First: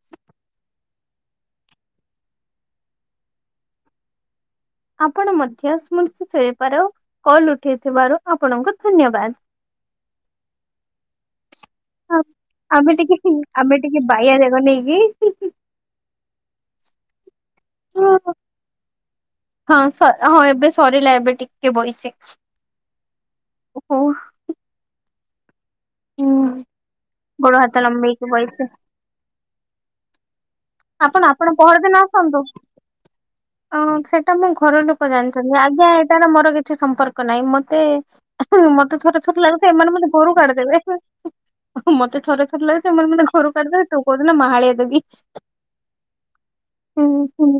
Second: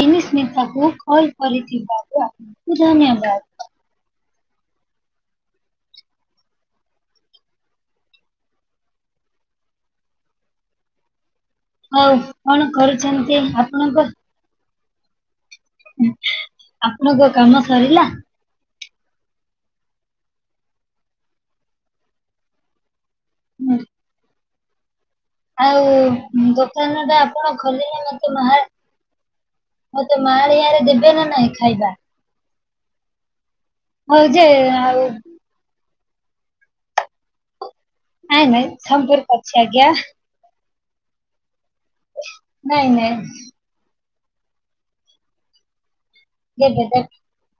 ବିନିଶ୍ମିତାକୁ call କରିିଥିବାରୁ ଆପଣଙ୍କୁ ଧନ୍ୟବାଦ। ଆପଣ ମଧ୍ୟ ସ୍ମୃତିପାର କଲ୍ ଉଠେଇ ଥିବାରୁ ଆପଣଙ୍କୁ ଧନ୍ୟବାଦ। ହଉ କଣ କରୁଛନ୍ତି ଆପଣଙ୍କ ଏ ଆଇ ରେ ବନେଇକି ଆପଣଙ୍କ କାମ ସରିଲା? ହଁ ସ ହଁ ଏବେ ସରିିଲା ଏବେ ଟିକେ ବଇଚି। ଓହୋ। ଆଉ ହୁଁ ଦୋକାନଟା ଆପଣ ଗୋଡ ହାତ ଖୋଲିଲେ ଲମ୍ବେଇକି ମତେ ବଇଚି ମାହାର ମତେ ମାହାଳିଆରେ ନା ଆପଣ ନାଇଁ ଆପଣ ଖାଇବା? ପହରଦିନ ଆସନ୍ତୁ। ଅ ହଉ ସେଟା ଯେ ମୋ ଘର ଆଉ ଲୋକ ଜାଣିଛନ୍ତି। ଆଜ୍ଞା ଏଟାର ମୋର କିଛି ସମ୍ପର୍କ ନାହିଁ। ମତେ ନାଇଁ ନାଇଁ ମତେ ଥରେ ସମ୍ପର୍କ ଛୋଟ ଅଛି ଲାଗୁଚି ଆଜ୍ଞା। ଏମାନେ ମତେ ଘରୁ କାଢିଦେବେ। ମୋତେ ଥରେ ଛୋଟ ନାଇଁ ଲାଗୁଚି ଏମାନେ ନାଇଁ ମତେ ଘରୁ କାଢିଦେବେ। ତୁ କହୁଚୁ ନା ମାହାଳିଆ ଦେବି। କେବେ ଦେବେ? ହୁଁ ହୁଁ।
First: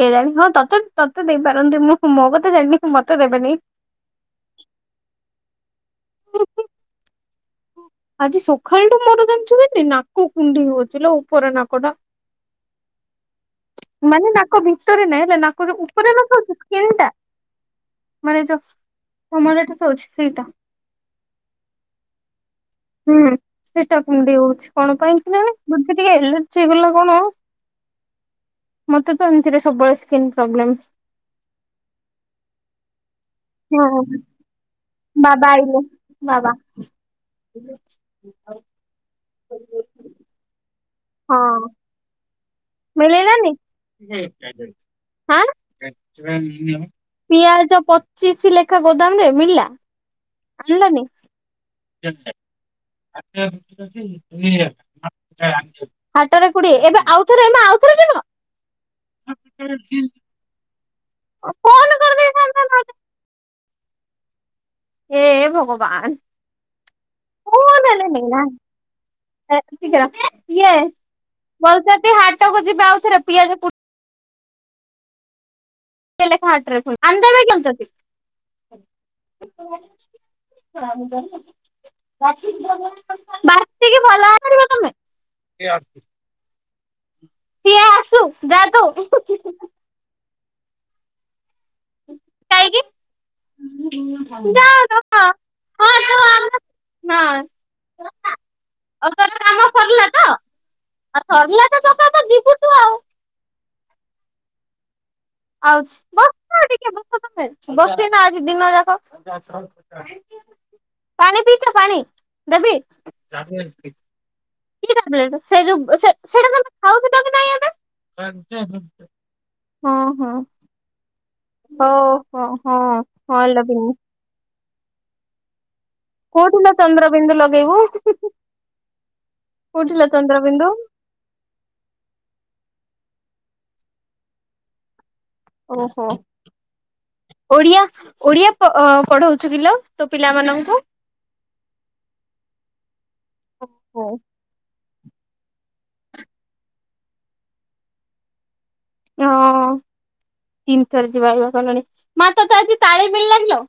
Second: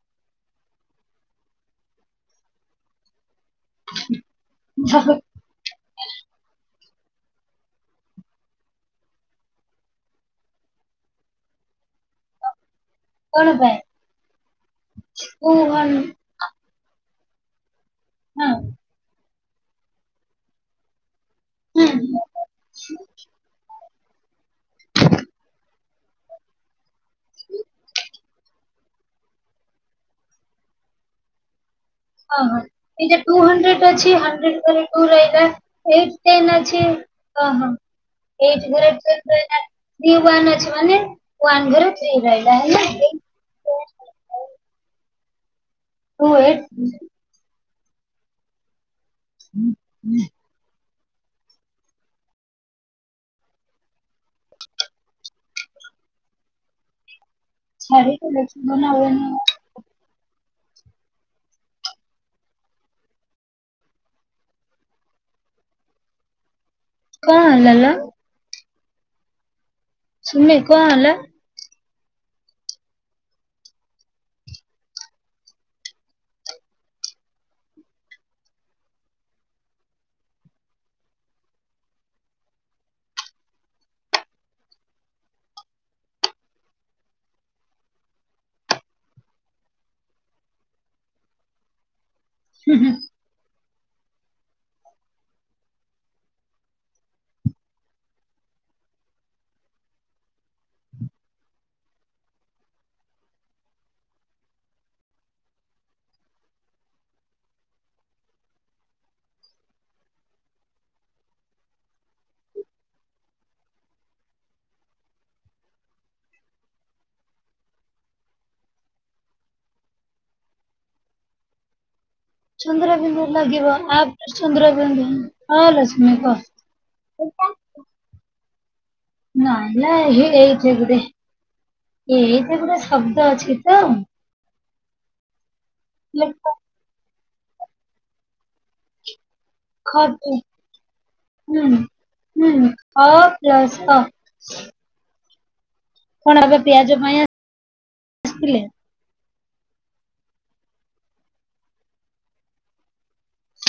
କେଜାଣି ହଁ ତତେ-ତତେ ଦେଇପାରନ୍ତି। ମୁଁ ମୋ କଥା ଜାଣିନି। ମତେ ଦେବେନି। [unintelligible] ଆଜି ସକାଳଠୁ ମୋର ଜାଣିଛୁ ଖାଲି ନାକ କୁଣ୍ଡେଇ ହଉଚିଲୋ ଉପର ନାକ ଟା। ତ ମାନେ ନାକ ଭିତରେ ନାହିଁ ହେଲା ମୁଁ ନାକ ହଁ ଉପରେ [unintelligible] ମାନେ ଯ ସମମର [unintelligible] ସେଇଟା। ହୁଁ ହୁଁ। ହୁଁ ସେଟା କୁଣ୍ଡେଇ ହଉଛି। କଣ ପାଇଁ ଥିଲେ ବଧେ ଟିକେ ଏଲର୍ଜି ହେଇଗଲା କଣ? ମତେ ତ ଏମିତିରେ ସବୁବେଳେ ସ୍କିନ୍ ପ୍ରୋବ୍ଲେମ୍। ଓହଁ ଏଇଟା ଟୁ ହଣ୍ଡ୍ରେଡ ଅଛି ହଁ ହଣ୍ଡ୍ରେଡ କରେ। ଟୁ ରହିଲା ବାବା ଆଇଲେ ଏଇଟି ବାବା। ଟେନେ ଅଛି। ଅହ ଏଇଟି ଗୁରେ ଇଏ ୱାନ ଅଛି ମାନେ ହଁ ୱାନ୍ ଘରେ ଥ୍ରୀ ରହିଲା ହେଲା। ମିଳିଲାନି। ହାଁ। ଟୁ ଏଇଟ୍ ପିଆଜ ପଚିଶି ଲେଖାଏ ଗୋଦାମ ରେ ମିଳିଲା। ହୁଁ। ଆସିଲନି। ଅଟରେ କୋଡିଏ ଏବେ ଆଉ [unintelligible] ଉ ହୁଁ। କରିଦେଇଥାନ୍ତା ନହେଲେ ଏ ଭଗବାନ। କଁ ହେଲାଲୋ? [unintelligible] ସୁମି କଣ ହେଲା? ବଲ ପାତି ହାଟକୁ ଯିବା ଆଉଥରେ ପିଆଜ ପୁ ଲେଖା ହଟରେ [unintelligible] [unintelligible] ବଟିକି ଭଲ [unintelligible] ତମେ। ସିଏ ଆସୁ ଡାକୁ। ହୁଁ ହୁଁ। [unintelligible] ନାଁ ଆଉ ତମ କାମ ସରଲା ତ। ଆଉ ସରିଲା ତ ତକାତୁ ଯିବୁ ତୁ ଆଉ। ଆଉଛି ବସ ଟିକେ ବସ ତମେ ବସିନ ଆଜି ଦିନ ଯାକ। ପାଣି ପପିଇଚ ପାଣି ଦେବି। କି ଟାବଲେଟ ସେଇଜୌ ସେ ସେଇଟା ତମେ କହୁଥିଲ କି ନାଇଁ ଏବେ [unintelligible] ହଁ ହଁ। ହଉ ହୋ ଚନ୍ଦ୍ର ବିନ୍ଧୁ ଲାଗିବ ଆପ ଚନ୍ଦ୍ର ବିନ୍ଧୁ। ହଁ ଲକ୍ମୀ କ। କୋଉଠିଲୋ ଚନ୍ଦ୍ରବିନ୍ଦୁ [unintelligible] ନାଇଁ ନା କୋଉଠିଲୋ ଏହେ ଚନ୍ଦ୍ରବିନ୍ଦୁ ଏଇଠେ ଗୋଟେ ଏଇଠି ଗୋଟେ ଶବ୍ଦ ଅଛିତ ଓହୋ ଲେଖ ଓଡିଆ ଓଡିଆ ପ ଅ ପଢ଼ୋଉ ଥିଲ ଖ ତୋ ଟେ ପିଲାମାନଙ୍କୁ। ହୁଁ ହୁଁ ଅ ପ୍ଲସ କ ହଁ କଣ ଏବେ ପିଆଜ ପାଇଁ ଆସିଥିଲେ? ତିନିଥର ଯିବା ଇଏ କଲଣି ମା ତତେ ଆଜି ତାଳି ବିିଲା ଲାଗିଲୋ।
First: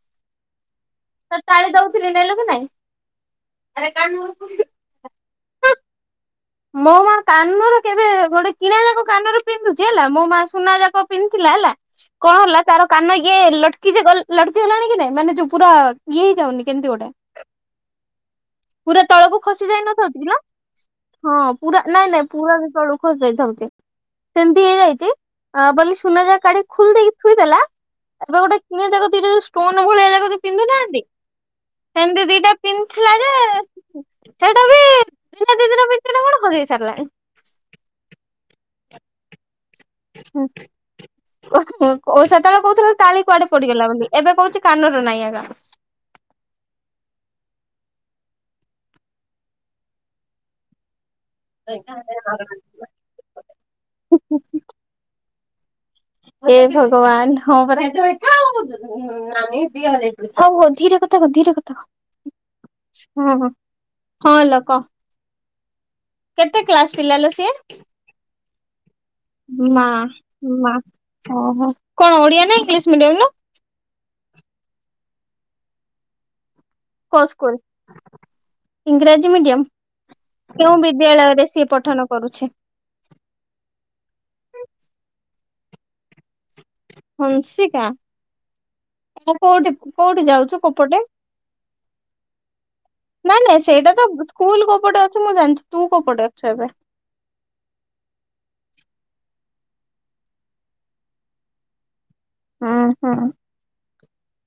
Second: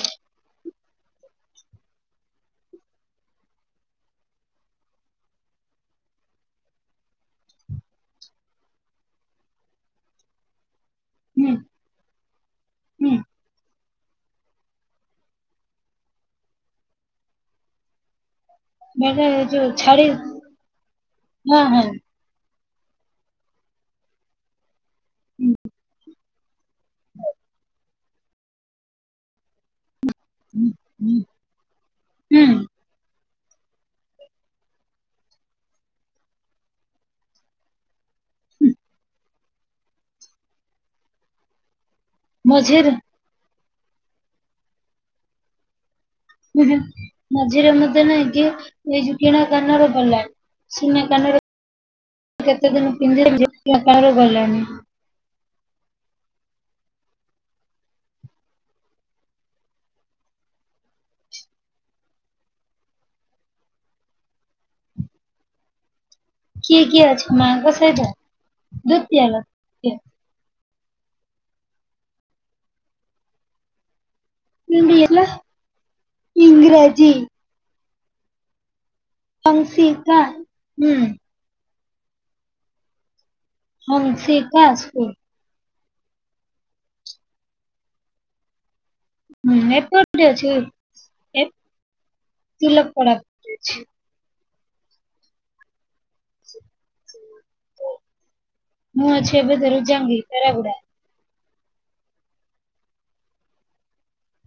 ତୋ ତାଳି ଦଉଥିଲି ନେଲୁ କି ନାଇଁ? ମୋ ମା କାନର କେବେ ଗୋଟେ କିଣା ଯାକ କାନରେ ପିନ୍ଧୁଛି ହେଲା ମୋ ମା ସୁନା ଯା କ ହୁଁ ପିନ୍ଧଥିଲା ହେଲା କଣ ହେଲା ତାର ହୁଁ କାନ ଇଏ ଲଟ କିଯେ ଗଲ ଲଡକି ହେଲାଣି କି ନାଇଁ ମାନେ ଯୋ ପୁରା ଇଏ ହେଇଯାଉନି କେମିତି ଗୋଟେ ପୁରା ବେଲେ ତଳକୁ ଖସି ଯୋଉ ଯାଇ ଛାଡି ନଥାଉ [unintelligible] ହଁ ପୁରା ନାଇଁ ନାଇଁ ପୁରାଯେ ତଳକୁ ଖସ ଯାଇଥାଉଚି ସେମିତି ହେଇଯାଇ ବୋଲି ସୁନା ଯା କାଢ଼ି ଖୋଲିଲ ଦେଇକି ଥୁଇ ଦେଲା [unintelligible] ଷ୍ଟୋନ ଭଳିଆ ପିନ୍ଧୁ ନାହାନ୍ତି ସେମିତି ହୁଁ ଦିଇଟା ପିନ୍ ସେଇଟାବି [unintelligible] କଣ ଖୋଲି ହେଇ ସାରିଲାଣି ହୁଁ। [inaudible] ସେତେବେଳ ମଝିରେ କହୁଥିଲା ତାଳି କୁଆଡେ ପଡିଗଲା ବୋଲି ଏବେ କହୁଛି କାନରୁ ନଇ ଏଗା। ଉଁହୁ ମଝିରେ ମୁଦେ ନାଇଁ କି ଏଇ ଯୋଉ କିଣା କାନର ଗଲାଏ ସୁନା କାନରେ କେତେଦିନ ପିନ୍ଧି [inaudible] କାହାର ଗଲଣିି। ଏ ଭଗବାନ ହଁ ପରା ହଉ ହଉ ଧୀରେ କଥା କ ଧୀରେ କଥା କ। ହଁ ହଁ ହଁ ଲୋ କହ। କେତେ କିଏ କ୍ଲାସ କିଏ ପିଲାଲୋ ଅଛ ସିଏ? ମାଙ୍କ ସହିତ ଦତିଆଲ ମା ମା ଓହୋ କଣ ଓଡିଆ ନା ଇଂଲିଶ ମିଡିୟମ ନା? ହଡିଲା ଇଂରାଜ କ ସ୍କୁଲ ଇଂରାଜୀ ଅଂଶିକା। ମିଡିୟମ କେଉଁ ହୁଁ ବିଦ୍ୟାଳୟରେ ସିଏ ପଠନ କରୁଛି? [unintelligible] ହଂଶିକାସକୁ ହଂସିକା। ଆ ହୁଁ କୋଉଠି ଏପଟେ କୋଉଠି ଅଛି। ଯାଉଛୁ କୋପଟେ। ତିିଲ ପରା ନାଇଁ ନାଇଁ [unintelligible] ସେଇଟା ତ ସ୍କୁଲ କୋଉଟ ଅଛି ମୁଁ ଜାଣିଛି ତୁ କଉପଟେ ଅଛୁ ଏବେ? ମୁଁ ଅଛି ଏବେ ବେଲ୍ ଯ୍ୟାଗ୍ ଭିତରେ ଗୁଡା। ହୁଁ ହୁଁ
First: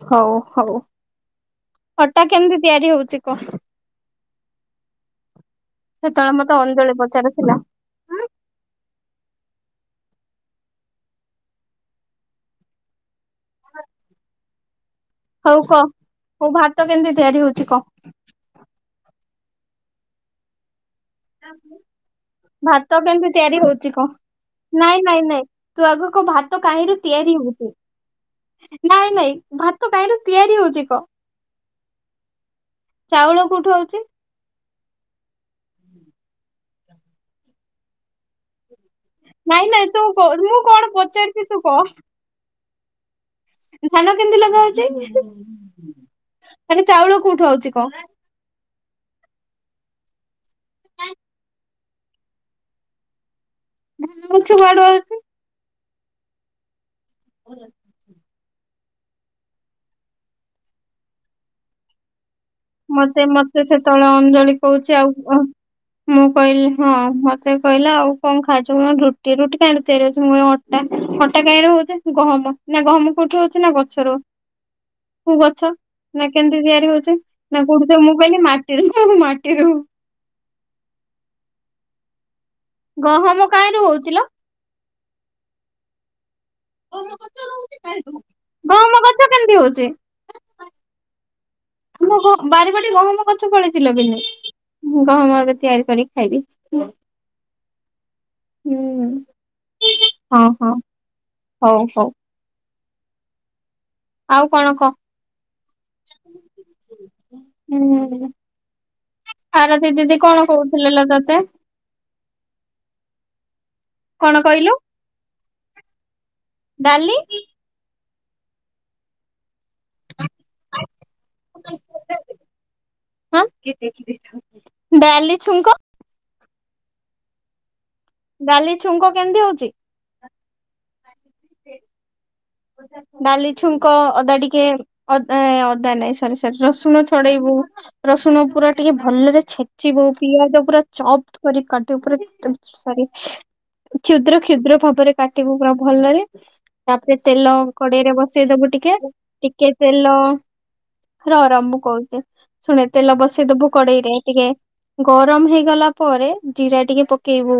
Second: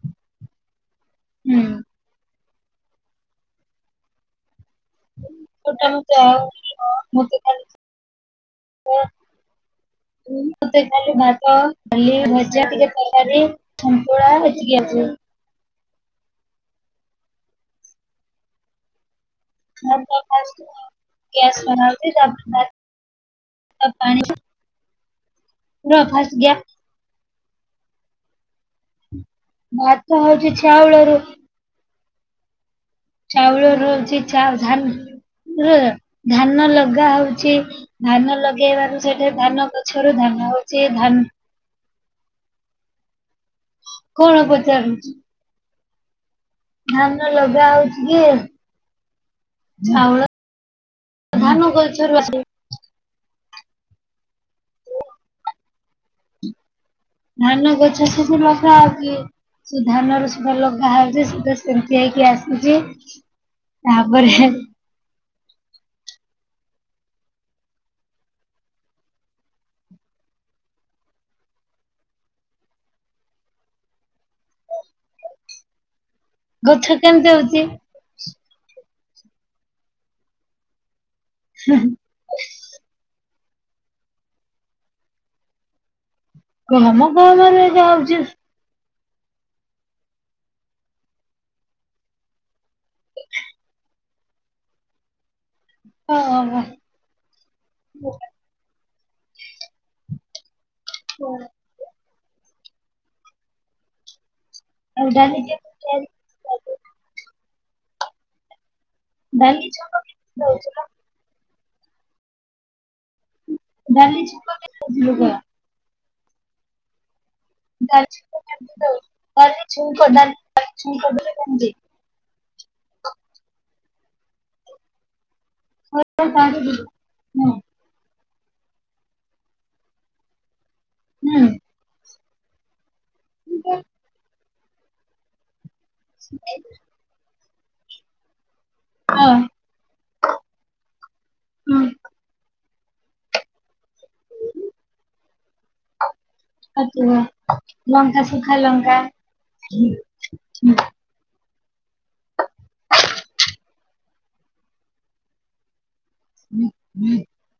ହଉ ହଉ ହଟା। କେମିତି ତିଆରି ହଉଛି କ? ହୁଁ ଛୋଟ ସେତେବେଳେ ଆଉ ମତେ ଅଞ୍ଜଳି ପଚାରୁ ଥିଲା। ଓ ମତେ ଖାଲି ଭାତ ଡାଲି ଭଜା ଟିକେ ତରକାରୀ ସନ୍ତୁଳା ହେଇଚିକି ଆଜି? ହଉ କହ ମୁ ଭାତ କେମିତି ତିଆରି ହଉଛି କହ? [unintelligible] ବନାଉଛି ତାପରେ ଭାତ କେମିତି ତିଆରି ହଉଛି କ? ପାଣି ନାଇଁ ନାଇଁ ନାଇଁ ତୁ ପୁରା ଆଗ କ ଫାଷ୍ଟ ଗ୍ୟା ଭାତ କାହିଁରୁୁ ତିଆରି ହଉଚି? ନାଇଁ ନାଇଁ ଭାତ କାହିଁରେ ତିଆରି ହଉଛି କ? ଚାଉଳ କୋଉଠୁ ରୁ ଆଉଛି ହଉଛି। ଆଛା ଧାନ ଧାନ ଲଗା ହଉଛି ଧାନ ଲଗେଇବାର ସେଠି ଧାନ ନାଇଁ ନାଇଁ ତୁ ପଛରୁ ଧାନ ମୁଁ ହଉଛି କଣ ଧାନ ପଚାରିଛି ତୁ ବ। ଧାନ କଣ କେମିତି ପଚାରୁଛି ଲଗାହଉଚି। ଧାନ ଲଗା ହଉଛି କି ଛଉଳ ଧାନ ଗଛ ରୁ ଆସେ। [inaudible] ଧାନ ଗ [unintelligible] ଧାନ ର ସୁଧା ଲଗା ହଉଛି ସେମିତି ହେଇକି ଆସ ମତେ ମତେ ସେ ତଳେ ଅଞ୍ଜଳି କହୁଛି ଆଉ ମୁଁ କହିଲି ହଁ ମତେ କହିଲା ଆଉ କଣ ଖାଇଛୁ କ ରୁଟି ରୁଟି କାଇଁରେ ତିଆରି ଅଛି ମୁ ଅ ଟା ଅଟା କାଇଁରେ ହଉଛି ଗହମ ନା ଗହମ କୋଉଠୁ ହଉଛି ନା ଗଛରୁ। ହ। କୋଉ ଗଛ ନା କେମିତି ତିଆରି ଗଛ ହଉଛି? କେମିତି ନା ମୁଁ କୋଉଠୁ କହିଲି ମାଟିରୁ ତ ମାଟିରୁ ହୁଁ। ଗହମ କାହିଁରେ ହଉଥିଲ? ଗହମ ଗହମରୁ ଏକା ହଉଛି [unintelligible] ଗହମ ଗଛ କେମିତି ହଉଛି? ତମ ବାରିପଟେ ଗହମ ଗଛ ପଳେଇଥିଲ ବିନୁ ଗହମ ଏବେ ତିଆରି କରିକି ଖାଇବି। ଓହୋ। ହୁଁ ହଁ ହଁ ହଉ ହଉ ଆଉ କଣ କହ? ଆଉ ଡାଲି କେମିତି ତିଆରି ଡାଲି ଛକ ଆାରତୀ ଦିଦି କେମିତି କଣ ଦଉଥିଲ? କହୁଥିଲେ ଲ ତତେ? ଡାଲି କଣ ଛୁଙ୍କ କହିଲୁ କେମିତି ଦଉଥିଲୁ କହ? ଡାଲି ଛଛୁ ପ [unintelligible] [unintelligible] ହଁ ଡାଲିଛୁଙ୍କ ହ ତା ଡାଲି ଛୁଙ୍କ କେମିତି ହଉଛି? ହୁଁ ଡାଲି ହୁଁ। ଛୁଙ୍କ ଅଦା ଟିକେ ଅଦା ଅଦା ନାଇଁ ସରି ସରି ରସୁଣ ଛଡେଇବୁ ରସୁଣ ପୁରା ଟିକେ ଭଲରେ ଛେ ିବ ପିଆଜ ପୁରା ଚପ କରି କାଟୀ ଲଙ୍କା ସରି। କ୍ଷୁଦ୍ର କ୍ଷୁଦ୍ର ଭାବରେ କାଟିବୁ ପୁରା ଭଲରେ। ଆଜ ତାପରେ ତେଲ କଡେଇ ରେ ବସେଇଦବୁ ଟିକେ। ଟିକେ ତେଲ ର ର ମୁଁ କହୁଛି। ଶୁଣେ ତେଲ ବସେଇଦବୁ କଡେଇରେ ଟିକେ। ଗରମ ହେଇଗଲା ପରେ ଜିରା ଟିକେ ପକେଇବୁ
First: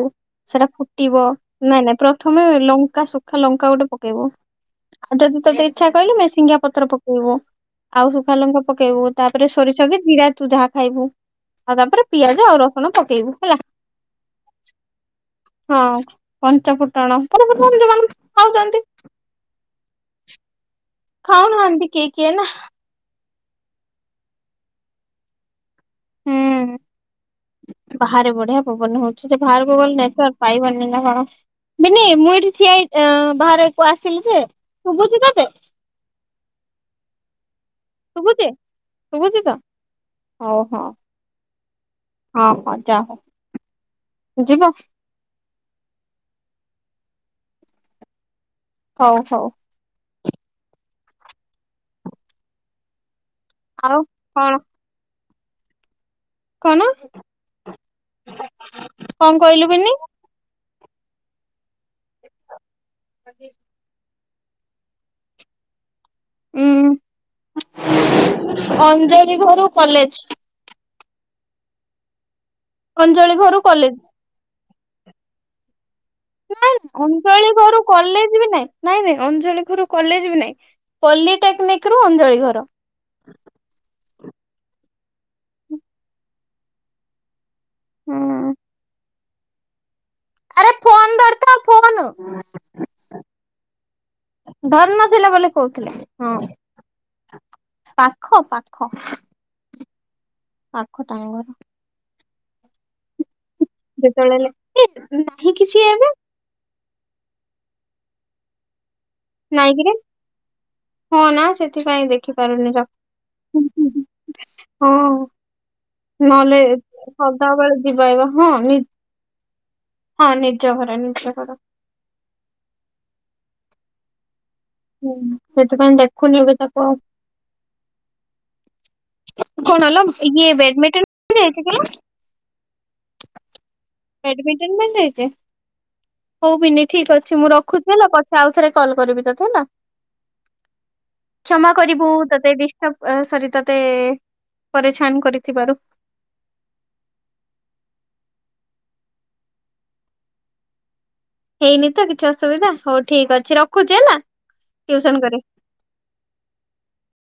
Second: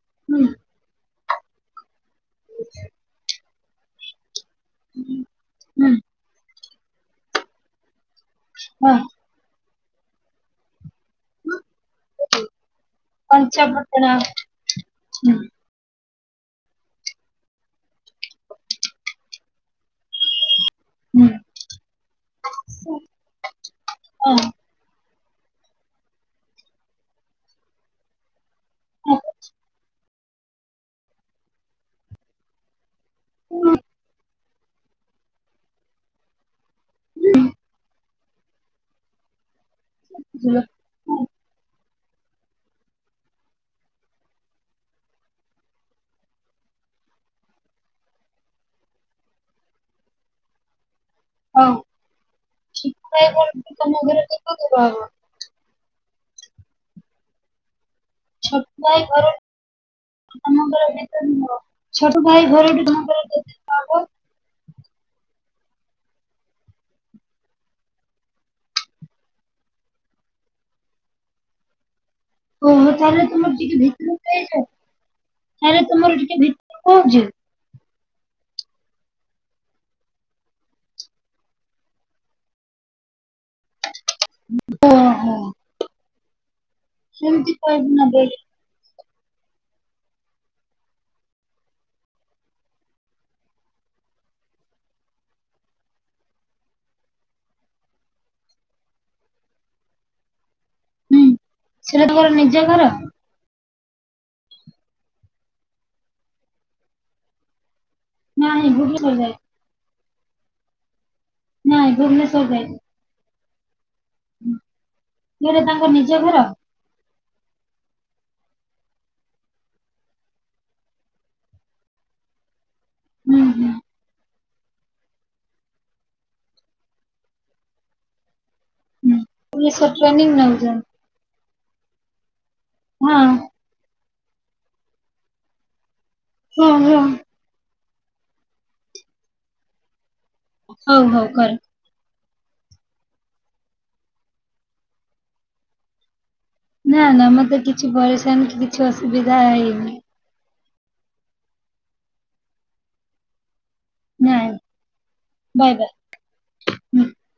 ସେଟା ଫୁଟିବ। ନାଇଁ ନାଇଁ ପ୍ରଥମେ ଲଙ୍କା ସୁୁଖା ଲଙ୍କା ଗୋଟେ ପକେଇବୁ। ଆଉ ଯଦି ତୋତେ ଇଚ୍ଛା କହିଲୁ ମେ ସିଙ୍ଗା ପତ୍ର ପକେଇବୁ। ଆଉ ସୁଖା ଲଙ୍କ ପକେଇବୁ। ତାପରେ ସୋରିଷଙ୍କେ ଜିରା ତୁ ଯାହା ଖାଇବୁ ଆଉ ତାପରେ ପିଆଜ ଆଉ ରସୁଣ ପ ପଞ୍ଚ ପଟଣା ହଁ ପଞ୍ଚ ଫୁଟଣ [unintelligible] ଖାଉଛନ୍ତି। ଖାଉନହାନ୍ତି କେ କି ନା। ହଁ ହୁଁ, ବାହାରେ ବଢିଆ ପବନ ହଉଛି ସେ ବାହାରକୁ ଗଲେ ନେଚର ପାଇବାରନି ନା କଣ? ନି ମୁଁ ଏଠି ିଆ ବାହାରେ ଆସିଲି ଯେ ଶୁଭୁଛି ତତେ? ଶୁଭୁଛି ଶୁଭୁଛି ତ? ହଉ ହଁ ହଁ ମଁ ଯା ହ ଯିବ? ହଉ ହଉ ହଁ ଠ ଆଉ ତମ ଘରେ କେତ କଣ [unintelligible] କନ? ଛୋଟ ଭାଇ ଘର ବିନି ତମ ଘର କେତେ ଦୂର ହବ? ଛଟ ଭାଇ ଘରେଠୁ ତମ ଘର କେତେ ଦୂର ହବ? ଉଁ ଅଞ୍ଜଳି ଘରୁ କଲେଜ। ଓହୋ ତାହେଲେ ଅଞ୍ଜଳି ତମର ଘରୁ ଟିକେ କଲେଜ ଭିତରେ ହେଇଛ? ତାେଲେ ତମର ଟ ନାଇଁ ଅଞ୍ଚଳ ଘରୁ କଲେଜ ବି ନାଇଁ, ନାଇଁ ନାଇଁ ଅଞ୍ଚଳି ଘରୁ କଲେଜ ବି ନାଇଁ। ପଲିଟେକ୍ନିକ ରୁ ଅଞ୍ଜଳି ଘର। ଓ ହୋ ସେମିତି କହିବୁ ନାବେ ହୁଁ ଆରେ ଫୋନ୍ ଦରତା ଫୋନ। ଧର୍ ନଥିଲା ବୋଲି କହୁଥିଲେ। ହଁ ପାଖ ପାଖ ପାଖ ହୁଁ ତାଙ୍କର ସେଟା ତୁମର ନିଜ ଘର? ଯେତେବେଳେ ହୋଗ ନାହିଁ କିଛି ଏବେ ନା ଏଇଗୁ ହି କ ଯା ନାଇଁକିରେ ହଁ ନା ନାଇଁ ସେଥିପାଇଁ ଭୁବନେଶ୍ଵର ଯାଇଥିଲି। ଦେଖିପାରୁନି ର ହଁ ସେଇଟା ତାଙ୍କ ନିଜ ଘର? ନହେଲେ ସଦା ବେଳେ ଯିବା ଆବା ହଁ ହଁ ନିଜ ଘରେ ନିଜ ଘର। ହୁଁ ହୁଁ ହୁଁ ସେଥିପାଇଁ ଦେଖୁନି ଏବେ ତାକୁ ଆଉ। ହୁଁ ଭୁବନେଶ୍ୱର କଣ ହେଲା ଟ୍ରେନିଂ ଇଏ ନଉଛନ୍ତି ବେଡମିଣ୍ଟନ୍ ଖେଳି ଯାଇଛି କି ନା? ହଁ। ଏଇଠି [unintelligible] ନେଇଚି ହୋଉ ହଁ ବିନି ହଁ ଠିକ ଅଛି ମୁଁ ରଖୁ ହେଲା ପଛେ ଆଉଥରେ କଲ୍ କରିବି ତତେ ହେଲା। ହଉ ହଉ କର। କ୍ଷମା କରିବୁ ତତେ ଡିଷ୍ଟବ୍ ସରି ତତେ ପରିଛାନ୍ କରିଥିବାରୁ। ନା ନା ମତେ କିଛି ପରିସାନ୍ କି କିଛି ଅସୁବିଧା ହେଇନି। ହେଇନି ତ କିଛି ଅସୁବିଧା ହୋଉ ଠିକ ଅଛି ରଖୁଚି ହେଲା ଟ୍ୟୁସନ କରି ବାୟ ବାୟ।